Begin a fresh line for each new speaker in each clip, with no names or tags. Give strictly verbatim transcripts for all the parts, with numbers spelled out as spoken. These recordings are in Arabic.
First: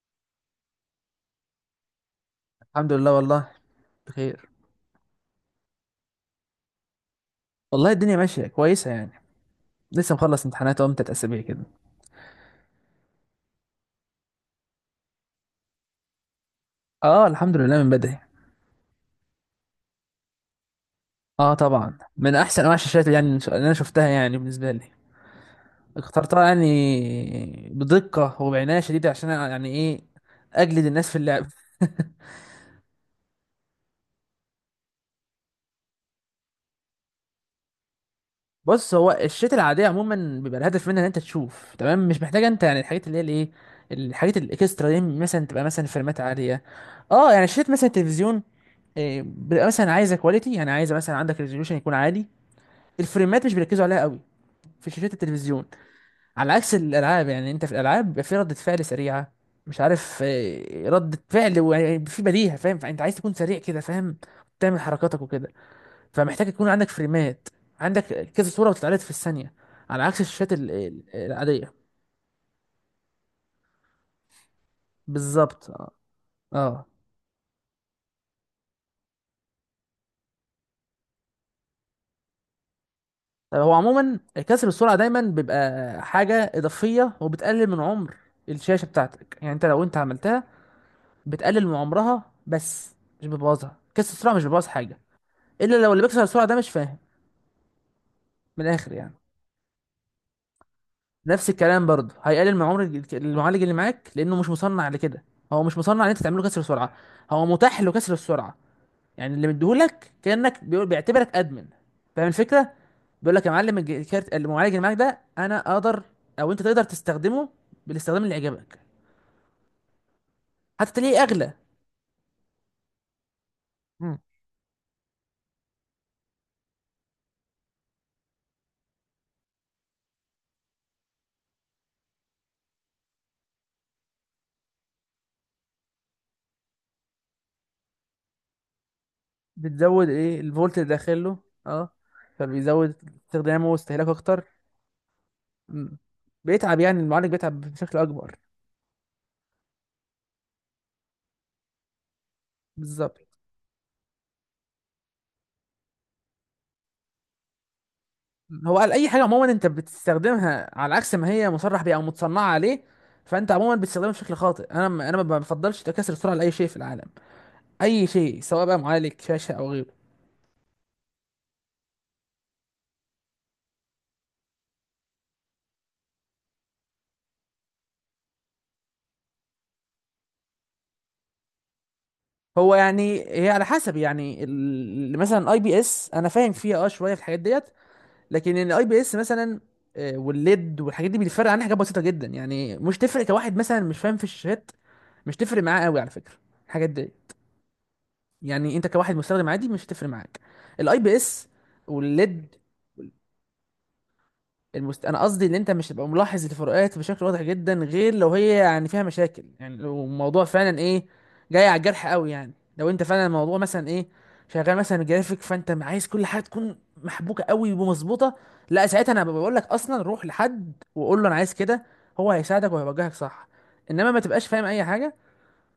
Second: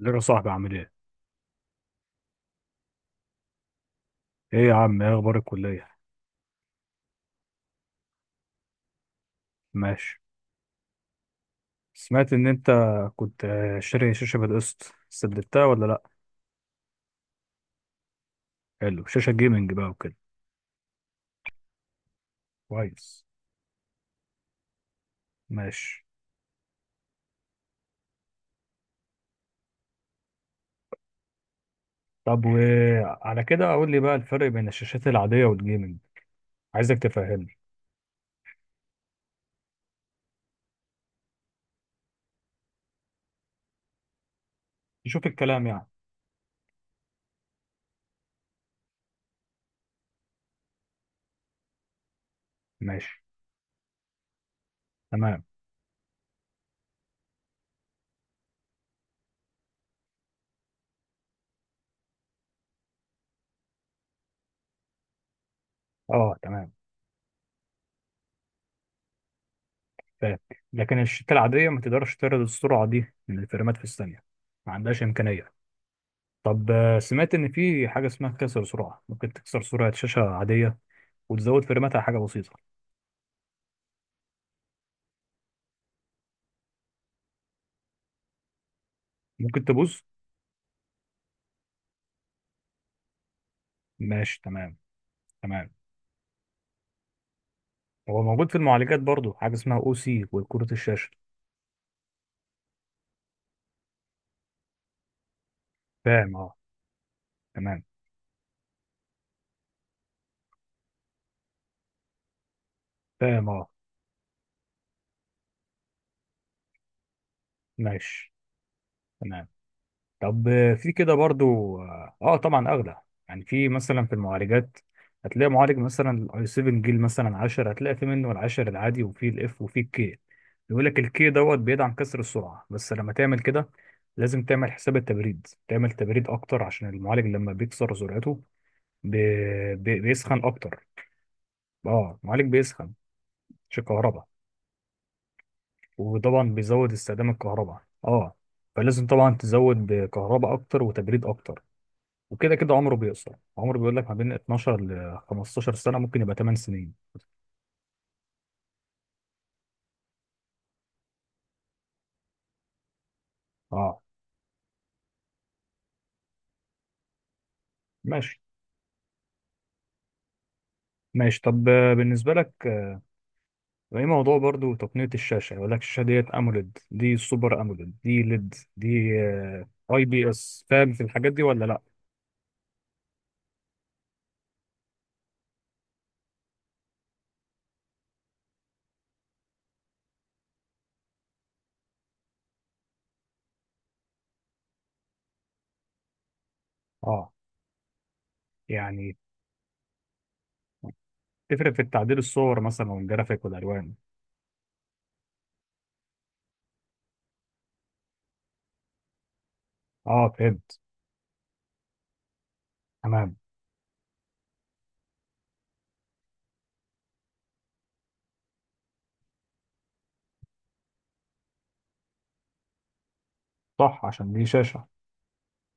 ازيك يا صاحبي عامل ايه؟
الحمد لله. والله بخير.
ايه يا عم، ايه اخبار الكلية؟
والله الدنيا ماشية كويسة يعني. لسه
ماشي.
مخلص امتحانات اهو من تلات أسابيع كده.
سمعت ان انت كنت، آه، شاري شاشة بالقسط، سددتها ولا لا؟
اه الحمد لله من بدري.
حلو، شاشة جيمنج بقى وكده.
اه طبعا من أحسن أنواع الشاشات
كويس.
يعني اللي أنا شفتها يعني بالنسبة لي.
ماشي.
اخترتها يعني بدقة وبعناية شديدة عشان يعني إيه؟ أجلد الناس في اللعب.
طب وعلى كده اقول لي بقى الفرق بين الشاشات العادية والجيمنج. عايزك تفهمني.
بص، هو الشتاء العاديه عموما بيبقى الهدف منها ان انت تشوف تمام، مش محتاجه انت يعني الحاجات اللي هي الايه، الحاجات الاكسترا دي
تشوف
مثلا، تبقى
الكلام
مثلا
يعني.
فريمات عاليه. اه يعني شاشات مثلا التلفزيون، آه، بيبقى مثلا عايزه كواليتي، يعني عايزه مثلا عندك ريزوليوشن يكون عالي.
ماشي،
الفريمات مش بيركزوا عليها قوي في شاشات
تمام.
التلفزيون. على عكس الالعاب، يعني انت في الالعاب بيبقى في ردة فعل سريعه، مش عارف آه، ردة فعل وفي بديهه، فاهم؟ فانت عايز تكون سريع كده، فاهم؟ تعمل حركاتك وكده.
اه
فمحتاج يكون
تمام.
عندك فريمات، عندك كذا صورة بتتعرض في الثانية، على عكس
فاهم.
الشاشات ال-
لكن
ال-
الشاشات العادية
العادية.
ما تقدرش تعرض السرعة دي من الفريمات في الثانية، ما عندهاش إمكانية.
بالظبط اه.
طب
اه
آه، سمعت ان في حاجه اسمها كسر سرعه، ممكن تكسر سرعه شاشه عاديه وتزود فريماتها حاجه بسيطه؟
هو عموما كسر السرعة دايما بيبقى حاجة إضافية وبتقلل من عمر الشاشة بتاعتك، يعني
ممكن
انت لو انت
تبوظ؟
عملتها بتقلل من عمرها بس، مش بتبوظها. كسر السرعة
ماشي،
مش بيبوظ
تمام،
حاجة،
تمام.
إلا لو اللي بيكسر السرعة ده مش فاهم.
هو موجود في
من الآخر
المعالجات
يعني
برضو، حاجه اسمها او سي، وكروت الشاشه.
نفس الكلام برضه، هيقلل من عمر الج- المعالج اللي معاك، لأنه مش مصنع لكده. هو مش مصنع إن أنت
فاهم
تعمله
اه.
كسر سرعة، هو متاح
تمام.
له كسر السرعة، يعني اللي مديهولك كانك بيقول، بيعتبرك ادمن، فاهم الفكره؟ بيقول لك
فاهم
يا
اه.
معلم الج- كارت المعالج اللي معاك ده انا اقدر او انت تقدر تستخدمه بالاستخدام
ماشي.
اللي يعجبك.
تمام. طب آه، في
حتى
كده
تلاقيه اغلى.
برضو، اه آه، طبعا اغلى. يعني في مثلا في
مم.
المعالجات، هتلاقي معالج مثلا الاي سبعة جيل مثلا عشرة، هتلاقي في منه العشر العادي وفي الاف وفي الكي. يقول لك الكي دوت بيدعم كسر السرعه، بس لما تعمل كده لازم تعمل حساب التبريد، تعمل تبريد اكتر، عشان المعالج لما بيكسر سرعته بي... بي...
بتزود ايه؟
بيسخن
الفولت
اكتر.
اللي داخل له. اه،
اه المعالج بيسخن،
فبيزود استخدامه
مش
واستهلاكه
الكهرباء.
اكتر. مم.
وطبعا
بيتعب،
بيزود
يعني المعالج
استخدام
بيتعب
الكهرباء
بشكل
اه.
اكبر.
فلازم طبعا تزود بكهرباء اكتر وتبريد اكتر. وكده كده عمره
بالظبط.
بيقصر. عمره بيقول لك ما بين اتناشر ل خمسة عشر سنه، ممكن يبقى ثمانية سنين.
هو قال اي حاجه عموما انت بتستخدمها على عكس ما هي مصرح بيها او متصنعه عليه، فانت عموما
اه،
بتستخدمها بشكل خاطئ. انا ما- انا ما بفضلش تكسر السرعه لاي شيء في العالم، اي
ماشي،
شيء، سواء بقى معالج، شاشه، او غيره.
ماشي. طب آه، بالنسبه لك، آه، ايه موضوع برضو تقنيه الشاشه؟ يقول لك الشاشه ديت اموليد، دي سوبر اموليد، دي ليد، دي آه، اي بي اس. فاهم في الحاجات دي ولا لا؟
هو يعني هي على حسب يعني ال- مثلا الاي بي اس انا فاهم فيها اه شويه في الحاجات ديت، لكن الاي بي اس مثلا، آه، والليد والحاجات دي بيتفرق عنها حاجات بسيطه جدا، يعني مش تفرق كواحد مثلا مش فاهم في الشاشات، مش تفرق معاه قوي على فكره الحاجات دي.
اه
يعني انت
يعني
كواحد مستخدم عادي مش هتفرق معاك الاي بي اس
تفرق في التعديل
والليد.
الصور مثلا والجرافيك والالوان.
المست... انا قصدي ان انت مش هتبقى ملاحظ الفروقات بشكل واضح جدا، غير لو هي يعني فيها مشاكل، يعني لو
اه
الموضوع فعلا
فهمت.
ايه، جاي على الجرح قوي، يعني لو انت فعلا
تمام.
الموضوع مثلا ايه، شغال مثلا جرافيك، فانت عايز كل حاجه تكون محبوكه قوي ومظبوطه، لا ساعتها انا بقول لك اصلا روح لحد وقول له انا عايز كده، هو هيساعدك وهيوجهك صح.
صح،
انما ما
عشان دي
تبقاش فاهم اي
شاشه.
حاجه.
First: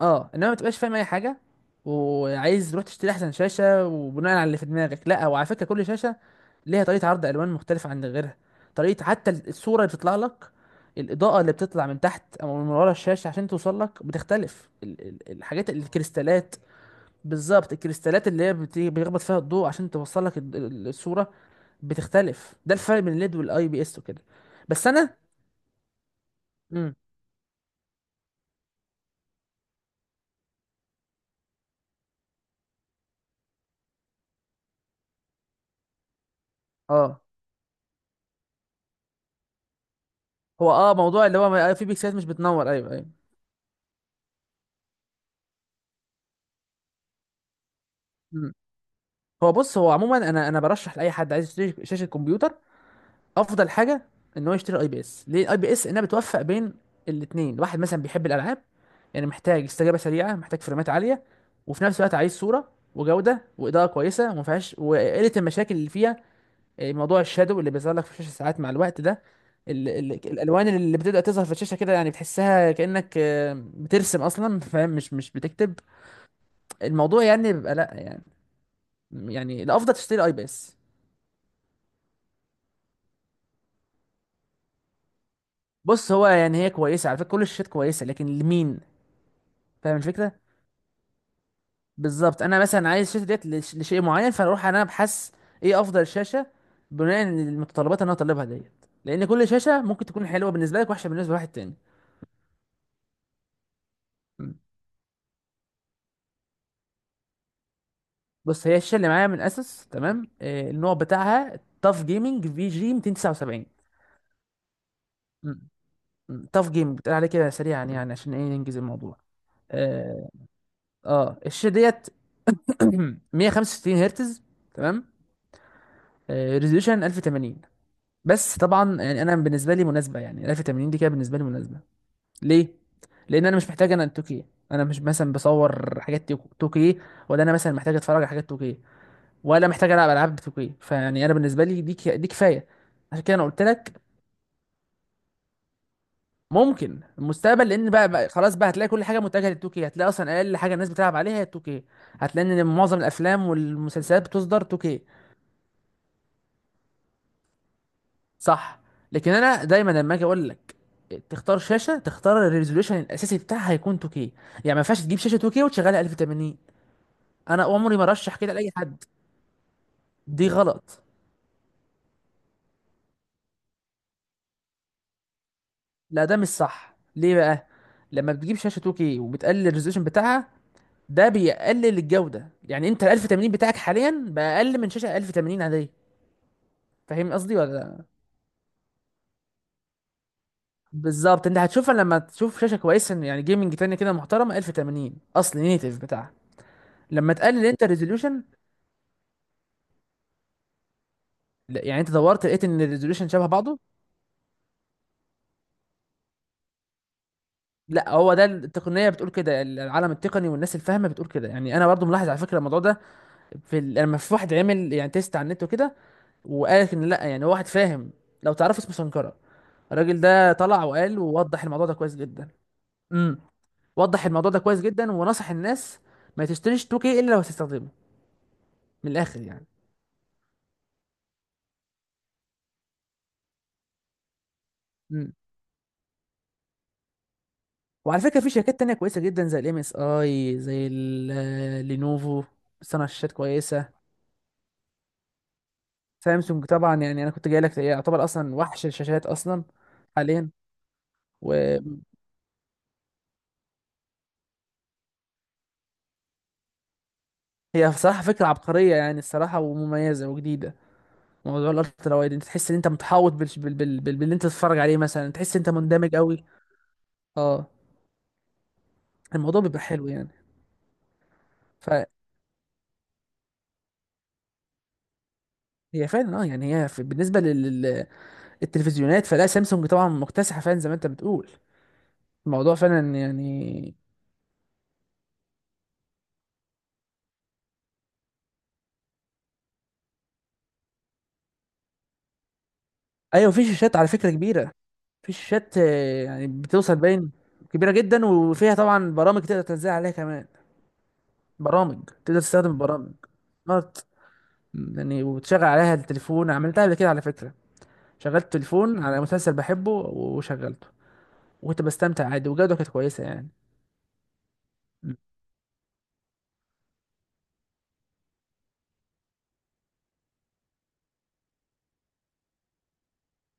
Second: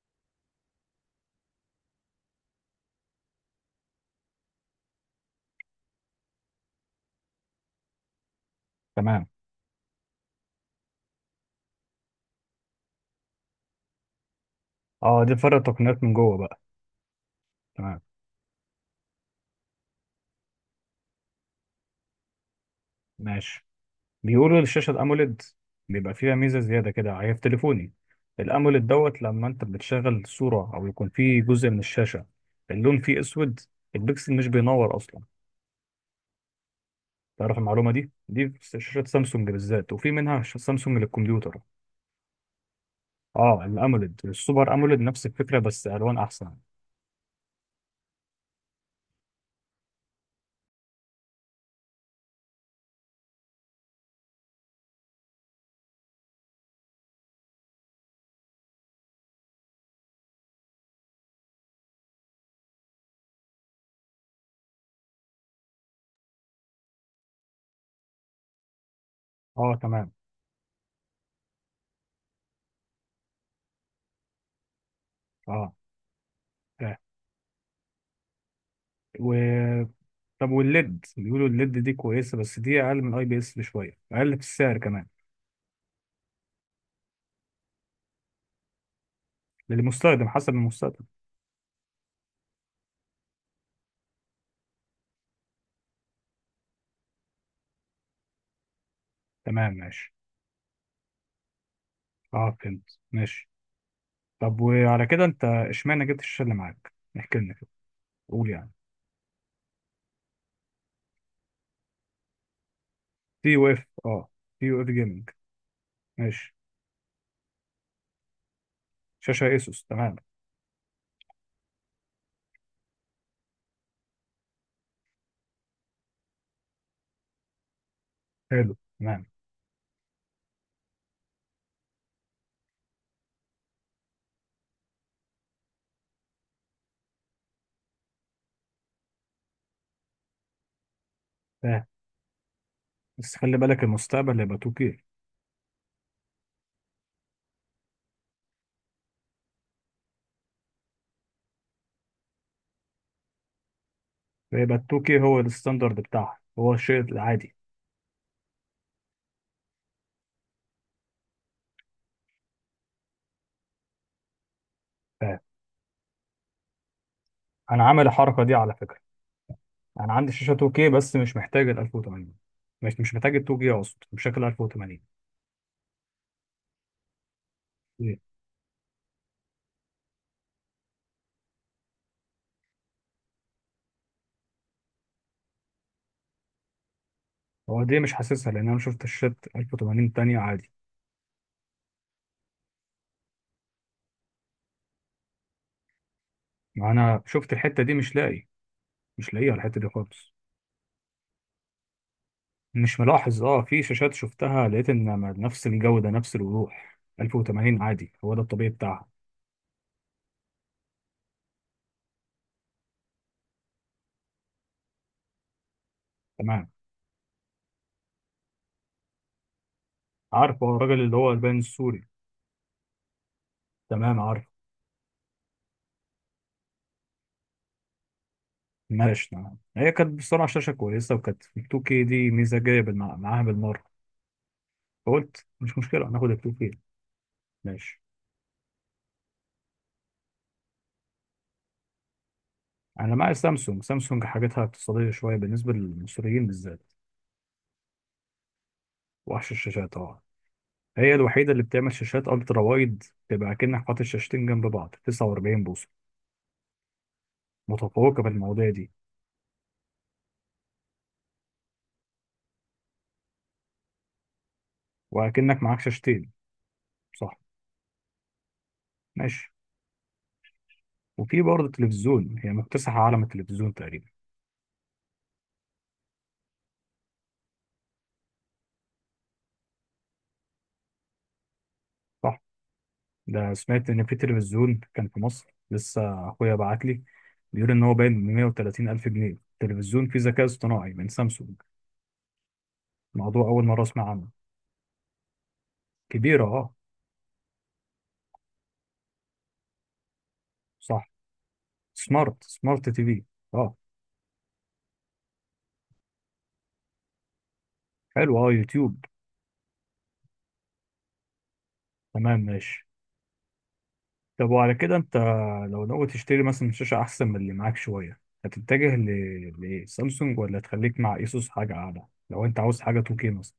اه انما ما تبقاش فاهم اي حاجه وعايز تروح تشتري احسن شاشه وبناء على اللي في دماغك، لا. وعلى فكره كل شاشه ليها طريقة عرض ألوان مختلفة عن غيرها، طريقة
تمام.
حتى الصورة اللي بتطلع لك. الإضاءة اللي بتطلع من تحت أو من ورا الشاشة عشان توصل لك بتختلف، ال-
اه
ال-
دي فرق
الحاجات
تقنيات من جوه
الكريستالات.
بقى.
بالظبط،
تمام،
الكريستالات اللي هي بت- بيخبط فيها الضوء عشان توصل لك ال- ال- الصورة بتختلف. ده الفرق بين الليد
ماشي.
والاي بي اس وكده.
بيقولوا
بس
الشاشة
أنا.
الأموليد بيبقى فيها ميزة زيادة
امم.
كده، هي في تليفوني. الأموليد دوت لما أنت بتشغل صورة أو يكون فيه جزء من الشاشة اللون فيه أسود، البكسل مش بينور أصلا.
اه
تعرف المعلومة دي؟ دي في شاشات سامسونج بالذات، وفي منها ش-
هو اه
سامسونج
موضوع اللي هو
للكمبيوتر.
ما- في بيكسلات مش بتنور، ايوه ايوه.
اه الأموليد، السوبر أموليد نفس الفكرة بس ألوان أحسن.
مم. هو بص، هو عموما انا انا برشح لاي حد عايز يشتري شاشه كمبيوتر، افضل حاجه ان هو يشتري اي بي اس. ليه الاي بي اس؟ انها بتوفق بين الاثنين. واحد مثلا بيحب الالعاب، يعني محتاج استجابه سريعه، محتاج فريمات عاليه، وفي نفس الوقت عايز صوره وجوده واضاءه كويسه وما فيهاش وقله المشاكل اللي فيها، آه، موضوع الشادو اللي بيظهر لك في الشاشه ساعات مع الوقت ده،
اه
ال
تمام.
ال الالوان اللي بتبدا تظهر في الشاشه كده، يعني بتحسها كانك آه، بترسم اصلا، فاهم؟ مش مش
اه
بتكتب
فاهم.
الموضوع، يعني بيبقى لا يعني، يعني الافضل
و
تشتري اي بي
طب
اس.
والليد، بيقولوا الليد دي كويسة، بس دي أقل من أي بي إس بشوية، أقل في السعر كمان.
بص هو يعني هي كويسه على فكره، كل الشاشات كويسه، لكن لمين؟ فاهم
للمستخدم،
الفكره؟
حسب المستخدم.
بالظبط، انا مثلا عايز الشاشه ديت لش- لشيء معين، فاروح انا ابحث ايه افضل شاشه بناء على المتطلبات اللي انا طالبها ديت، لان كل
تمام
شاشه ممكن
ماشي.
تكون حلوه بالنسبه لك وحشه بالنسبه لواحد تاني.
اه فهمت ماشي.
مم.
طب وعلى كده انت اشمعنى جبت الشاشه اللي معاك؟ احكي لنا كده، قول
بص،
يعني.
هي الشاشه اللي معايا من اسس، تمام؟ آه، النوع بتاعها تاف جيمنج في جي
تي
مئتين وتسعة وسبعين.
يو اف. اه. تي يو اف جيمنج.
مم.
ماشي.
تاف جيمنج، بتقول عليه كده سريعا مم. يعني عشان ايه، ننجز الموضوع.
شاشه ايسوس، تمام.
اه, آه الشاشه ديت مية وخمسة وستين هرتز، تمام؟ آه ريزوليوشن ألف وثمانين، بس
حلو
طبعا يعني
تمام.
انا بالنسبه لي مناسبه، يعني ألف وثمانين دي كده بالنسبه لي مناسبه. ليه؟ لان انا مش محتاج انا التوكي، انا مش مثلا بصور حاجات توك- توكي، ولا انا مثلا محتاج اتفرج على حاجات توكي، ولا محتاج العب العاب توكي، فيعني انا بالنسبه لي
فاهم.
دي ك- دي كفايه. عشان
بس
كده انا
خلي
قلت
بالك
لك.
المستقبل هيبقى توكي.
ممكن المستقبل، لان بقى, بقى خلاص بقى هتلاقي كل حاجه متجهه للتوكي، هتلاقي اصلا اقل حاجه الناس بتلعب عليها هي التوكي، هتلاقي ان معظم الافلام والمسلسلات بتصدر
هيبقى
توكي.
توكي هو الستاندرد بتاعها، هو الشيء العادي.
صح. لكن انا دايما لما اجي اقول لك تختار شاشه، تختار الريزولوشن الاساسي بتاعها هيكون تو كيه يعني، ما ينفعش تجيب شاشه
فاهم.
تو كيه وتشغلها ألف وثمانين. انا
انا
عمري
عامل
ما رشح
الحركه
كده
دي
لاي
على فكره.
حد.
انا عندي
دي
شاشه توكي
غلط.
بس مش محتاج ال ألف وتمانين. مش مش محتاج ال توكي، اقصد بشكل عشرة تمانين.
لا ده مش صح. ليه بقى؟
ليه؟
لما بتجيب شاشه تو كيه وبتقلل الريزولوشن بتاعها، ده بيقلل الجوده، يعني انت ال ألف وثمانين بتاعك حاليا بقى اقل من شاشه ألف وثمانين عاديه. فاهم قصدي
هو دي
ولا؟
مش حاسسها لان انا شفت الشات ألف وتمانين تانية عادي.
بالظبط، انت هتشوفها لما تشوف شاشه كويسه، يعني جيمنج تانية كده محترمه ألف وثمانين، اصل نيتيف بتاعها،
ما انا
لما
شفت
تقلل انت
الحته دي، مش
الريزولوشن.
لاقي. مش لاقيها الحتة دي خالص.
لا، يعني انت دورت لقيت ان
مش
الريزولوشن
ملاحظ.
شبه
اه
بعضه.
في شاشات شفتها لقيت ان، ما- نفس الجودة، نفس الوضوح ألف وتمانين
لا،
عادي، هو
هو
ده
ده
الطبيعي بتاعها.
التقنيه بتقول كده، العالم التقني والناس الفاهمه بتقول كده. يعني انا برضو ملاحظ على فكره الموضوع ده في ال... لما في واحد عمل يعني تيست على النت وكده،
تمام،
وقالت ان لا يعني، هو واحد فاهم، لو تعرفوا اسمه سنكرة. الراجل ده
عارفه. هو
طلع
الراجل اللي
وقال،
هو البان
ووضح الموضوع ده
السوري؟
كويس جدا. امم.
تمام
وضح
عارفه.
الموضوع ده كويس جدا ونصح الناس ما تشتريش تو كيه الا لو هتستخدمه. من
ماشي،
الاخر
تمام.
يعني.
هي كانت بصراحة شاشة كويسة، وكانت ال توكي دي ميزة جاية بالمع- معاها بالمرة.
امم.
فقلت مش مشكلة ناخد ال توكي. ماشي.
وعلى فكره في شركات تانية كويسه جدا زي الام اس اي، زي ال- آه، لينوفو، بتصنع
انا
شاشات
معايا سامسونج.
كويسه.
سامسونج حاجاتها اقتصادية شوية بالنسبة للمصريين
سامسونج
بالذات.
طبعا يعني انا كنت جاي لك، يعتبر اصلا وحش الشاشات
وحش
اصلا
الشاشات طبعا.
حاليا.
هي الوحيدة اللي
وهي
بتعمل شاشات الترا وايد، تبقى كأنك حاطط شاشتين جنب بعض، تسعة واربعين بوصة.
بصراحه
متفوقة في
فكره
المواضيع دي.
عبقريه يعني الصراحه، ومميزه وجديده، موضوع الالترا وايد، انت تحس ان انت متحوط بال... بال... بال... بال... باللي انت تتفرج عليه، مثلا تحس
وأكنك
انت
معاك
مندمج
شاشتين.
قوي.
صح.
اه.
ماشي.
الموضوع بيبقى حلو يعني.
وفي برضه
فهي
تلفزيون، هي مكتسحة عالم التلفزيون تقريبا.
فعلا اه، يعني هي في... بالنسبه لل- لل- للتلفزيونات، فلا سامسونج طبعا مكتسحه فعلا زي ما انت بتقول.
صح.
الموضوع فعلا
ده سمعت
يعني.
إن في تلفزيون كان في مصر، لسه أخويا بعت لي، بيقول إن هو باين ب مئة وثلاثين ألف جنيه، تلفزيون فيه ذكاء اصطناعي من سامسونج. موضوع
ايوه
أول
في
مرة
شاشات على
أسمع عنه.
فكره كبيره، في شاشات آه،
كبيرة
يعني
أه.
بتوصل باين، كبيره جدا، وفيها طبعا برامج تقدر تنزل عليها كمان،
صح.
برامج
سمارت،
تقدر تستخدم
سمارت تي
برامج
في. أه.
سمارت يعني، وتشغل عليها التليفون، عملتها قبل كده على فكره،
حلو أه،
شغلت
يوتيوب.
تليفون على مسلسل بحبه وشغلته، وكنت بستمتع
تمام
عادي، وجوده
ماشي.
كانت كويسه يعني.
طب وعلى كده
مم.
انت لو ناوي تشتري مثلا شاشة احسن من اللي معاك شوية، هتتجه ل... لسامسونج ولا تخليك مع ايسوس حاجة اعلى لو انت عاوز حاجة توكي مثلا؟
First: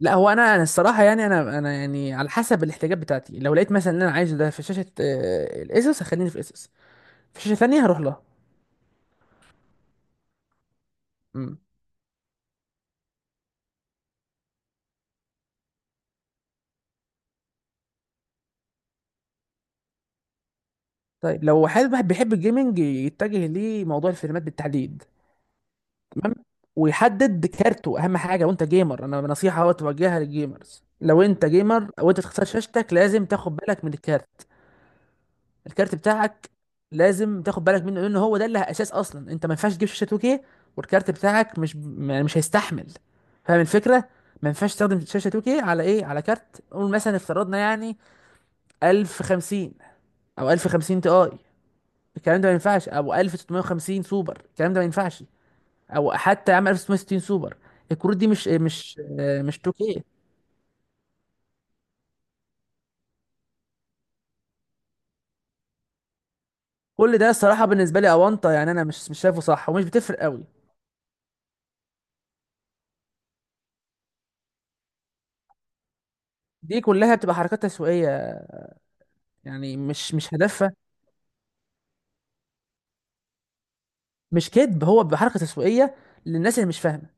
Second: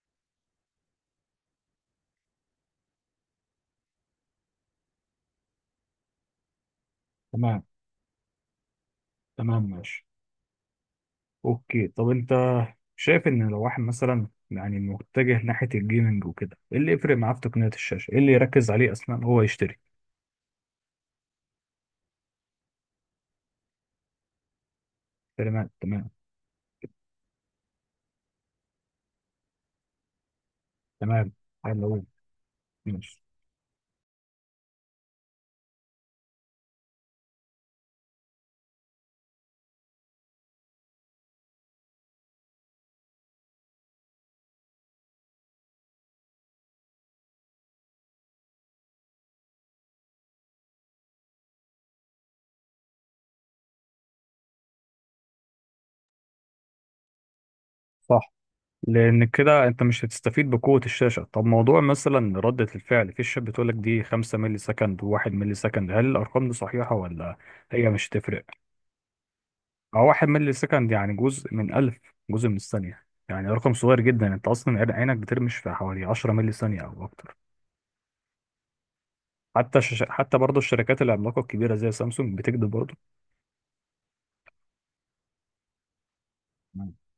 لا هو انا انا الصراحه يعني انا انا يعني على حسب الاحتياجات بتاعتي، لو لقيت مثلا ان انا عايزه ده في شاشه آه، الاسوس، هخليني في اسوس. في شاشه
تمام،
ثانيه هروح لها.
تمام، ماشي،
امم.
اوكي. طب انت شايف ان لو واحد مثلا يعني متجه ناحية الجيمنج وكده، ايه اللي يفرق معاه في تقنية الشاشة، ايه اللي يركز عليه اصلا هو يشتري؟
طيب لو حد، واحد بيحب الجيمنج، يتجه لموضوع الفريمات بالتحديد.
تمام، تمام،
تمام. ويحدد كارته اهم حاجه. وانت جيمر، انا نصيحه اهو توجهها للجيمرز، لو
تمام،
انت جيمر
حلو،
وانت تختار شاشتك
ماشي.
لازم تاخد بالك من الكارت. الكارت بتاعك لازم تاخد بالك منه، لان هو ده اللي اساس اصلا. انت ما ينفعش تجيب شاشه تو كيه والكارت بتاعك مش يعني مش هيستحمل، فاهم الفكره؟ ما ينفعش تستخدم شاشه تو كيه على ايه، على كارت قول مثلا افترضنا يعني ألف وخمسين، او ألف وخمسين تي اي، الكلام ده ما ينفعش، او ألف وستمية وخمسين سوبر الكلام ده ما ينفعش، او حتى يا عم ستاشر ستين سوبر، الكروت دي
صح،
مش مش
لان
مش
كده انت مش
تو كيه.
هتستفيد بقوه الشاشه. طب موضوع مثلا رده الفعل في الشات بتقول لك دي خمسة مللي سكند و1 مللي سكند، هل الارقام دي صحيحه
كل ده
ولا؟
الصراحه
هي
بالنسبه
مش
لي
هتفرق؟
اونطه يعني، انا مش مش شايفه صح، ومش
هو
بتفرق
واحد
قوي.
مللي سكند يعني جزء من ألف، جزء من الثانيه، يعني رقم صغير جدا. انت اصلا عين- عينك بترمش في حوالي عشرة مللي ثانيه
دي
او
كلها بتبقى
اكتر.
حركات تسويقيه يعني،
حتى شش...
مش مش
حتى برضه
هدف.
الشركات العملاقه الكبيره زي سامسونج بتكذب برضه.
مش كذب، هو بحركه تسويقيه للناس اللي مش
مم.
فاهمه.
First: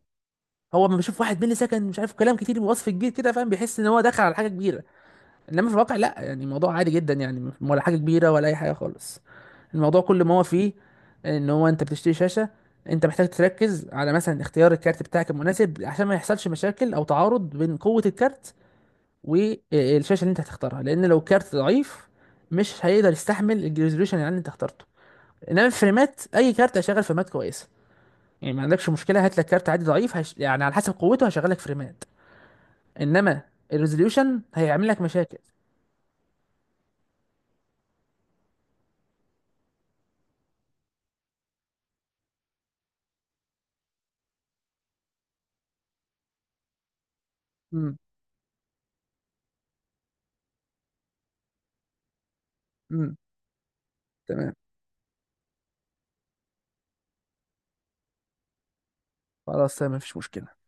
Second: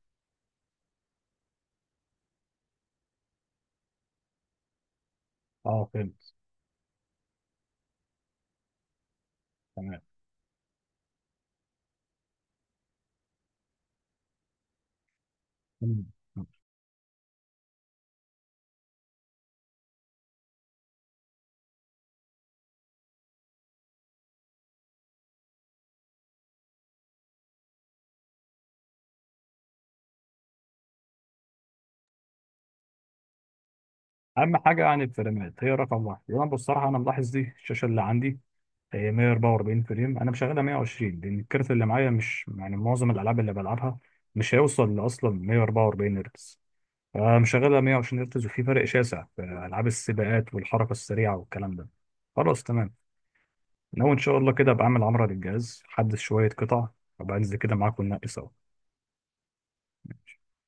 هو لما بيشوف واحد ملي سكند مش عارف كلام كتير بوصف كبير كده، فاهم؟ بيحس ان هو دخل على حاجه كبيره، انما في
اه
الواقع لا،
فهمت.
يعني الموضوع عادي جدا يعني، ولا حاجه كبيره ولا اي حاجه خالص.
تمام.
الموضوع كل ما هو فيه ان هو انت بتشتري شاشه، انت محتاج تركز على مثلا اختيار الكارت بتاعك المناسب عشان
مم.
ما يحصلش مشاكل او تعارض بين قوه الكارت والشاشه اللي انت هتختارها، لان لو الكارت ضعيف مش هيقدر يستحمل الريزوليوشن اللي انت اخترته. انما الفريمات، اي كارت هيشغل فريمات كويسه، يعني ما عندكش مشكله، هات لك كارت عادي ضعيف هش... يعني على حسب قوته هشغل لك فريمات، انما الريزوليوشن
اهم حاجه
هيعمل لك
يعني
مشاكل.
الفريمات هي رقم واحد. يعني أنا بصراحه انا ملاحظ دي، الشاشه اللي عندي هي مئة وأربعة وأربعين فريم، انا مشغلها مية وعشرين لان الكارت اللي معايا مش، يعني معظم الالعاب اللي بلعبها مش هيوصل اصلا مية واربعه واربعين هرتز، فمشغلها
امم.
مئة وعشرين هرتز، وفي فرق شاسع في العاب السباقات والحركه السريعه والكلام ده. خلاص تمام.
امم.
ناوي ان شاء الله
تمام.
كده ابقى اعمل عمره للجهاز، حدث شويه قطع، وابقى انزل كده معاك وننقي سوا.
خلاص تمام، مفيش مشكله.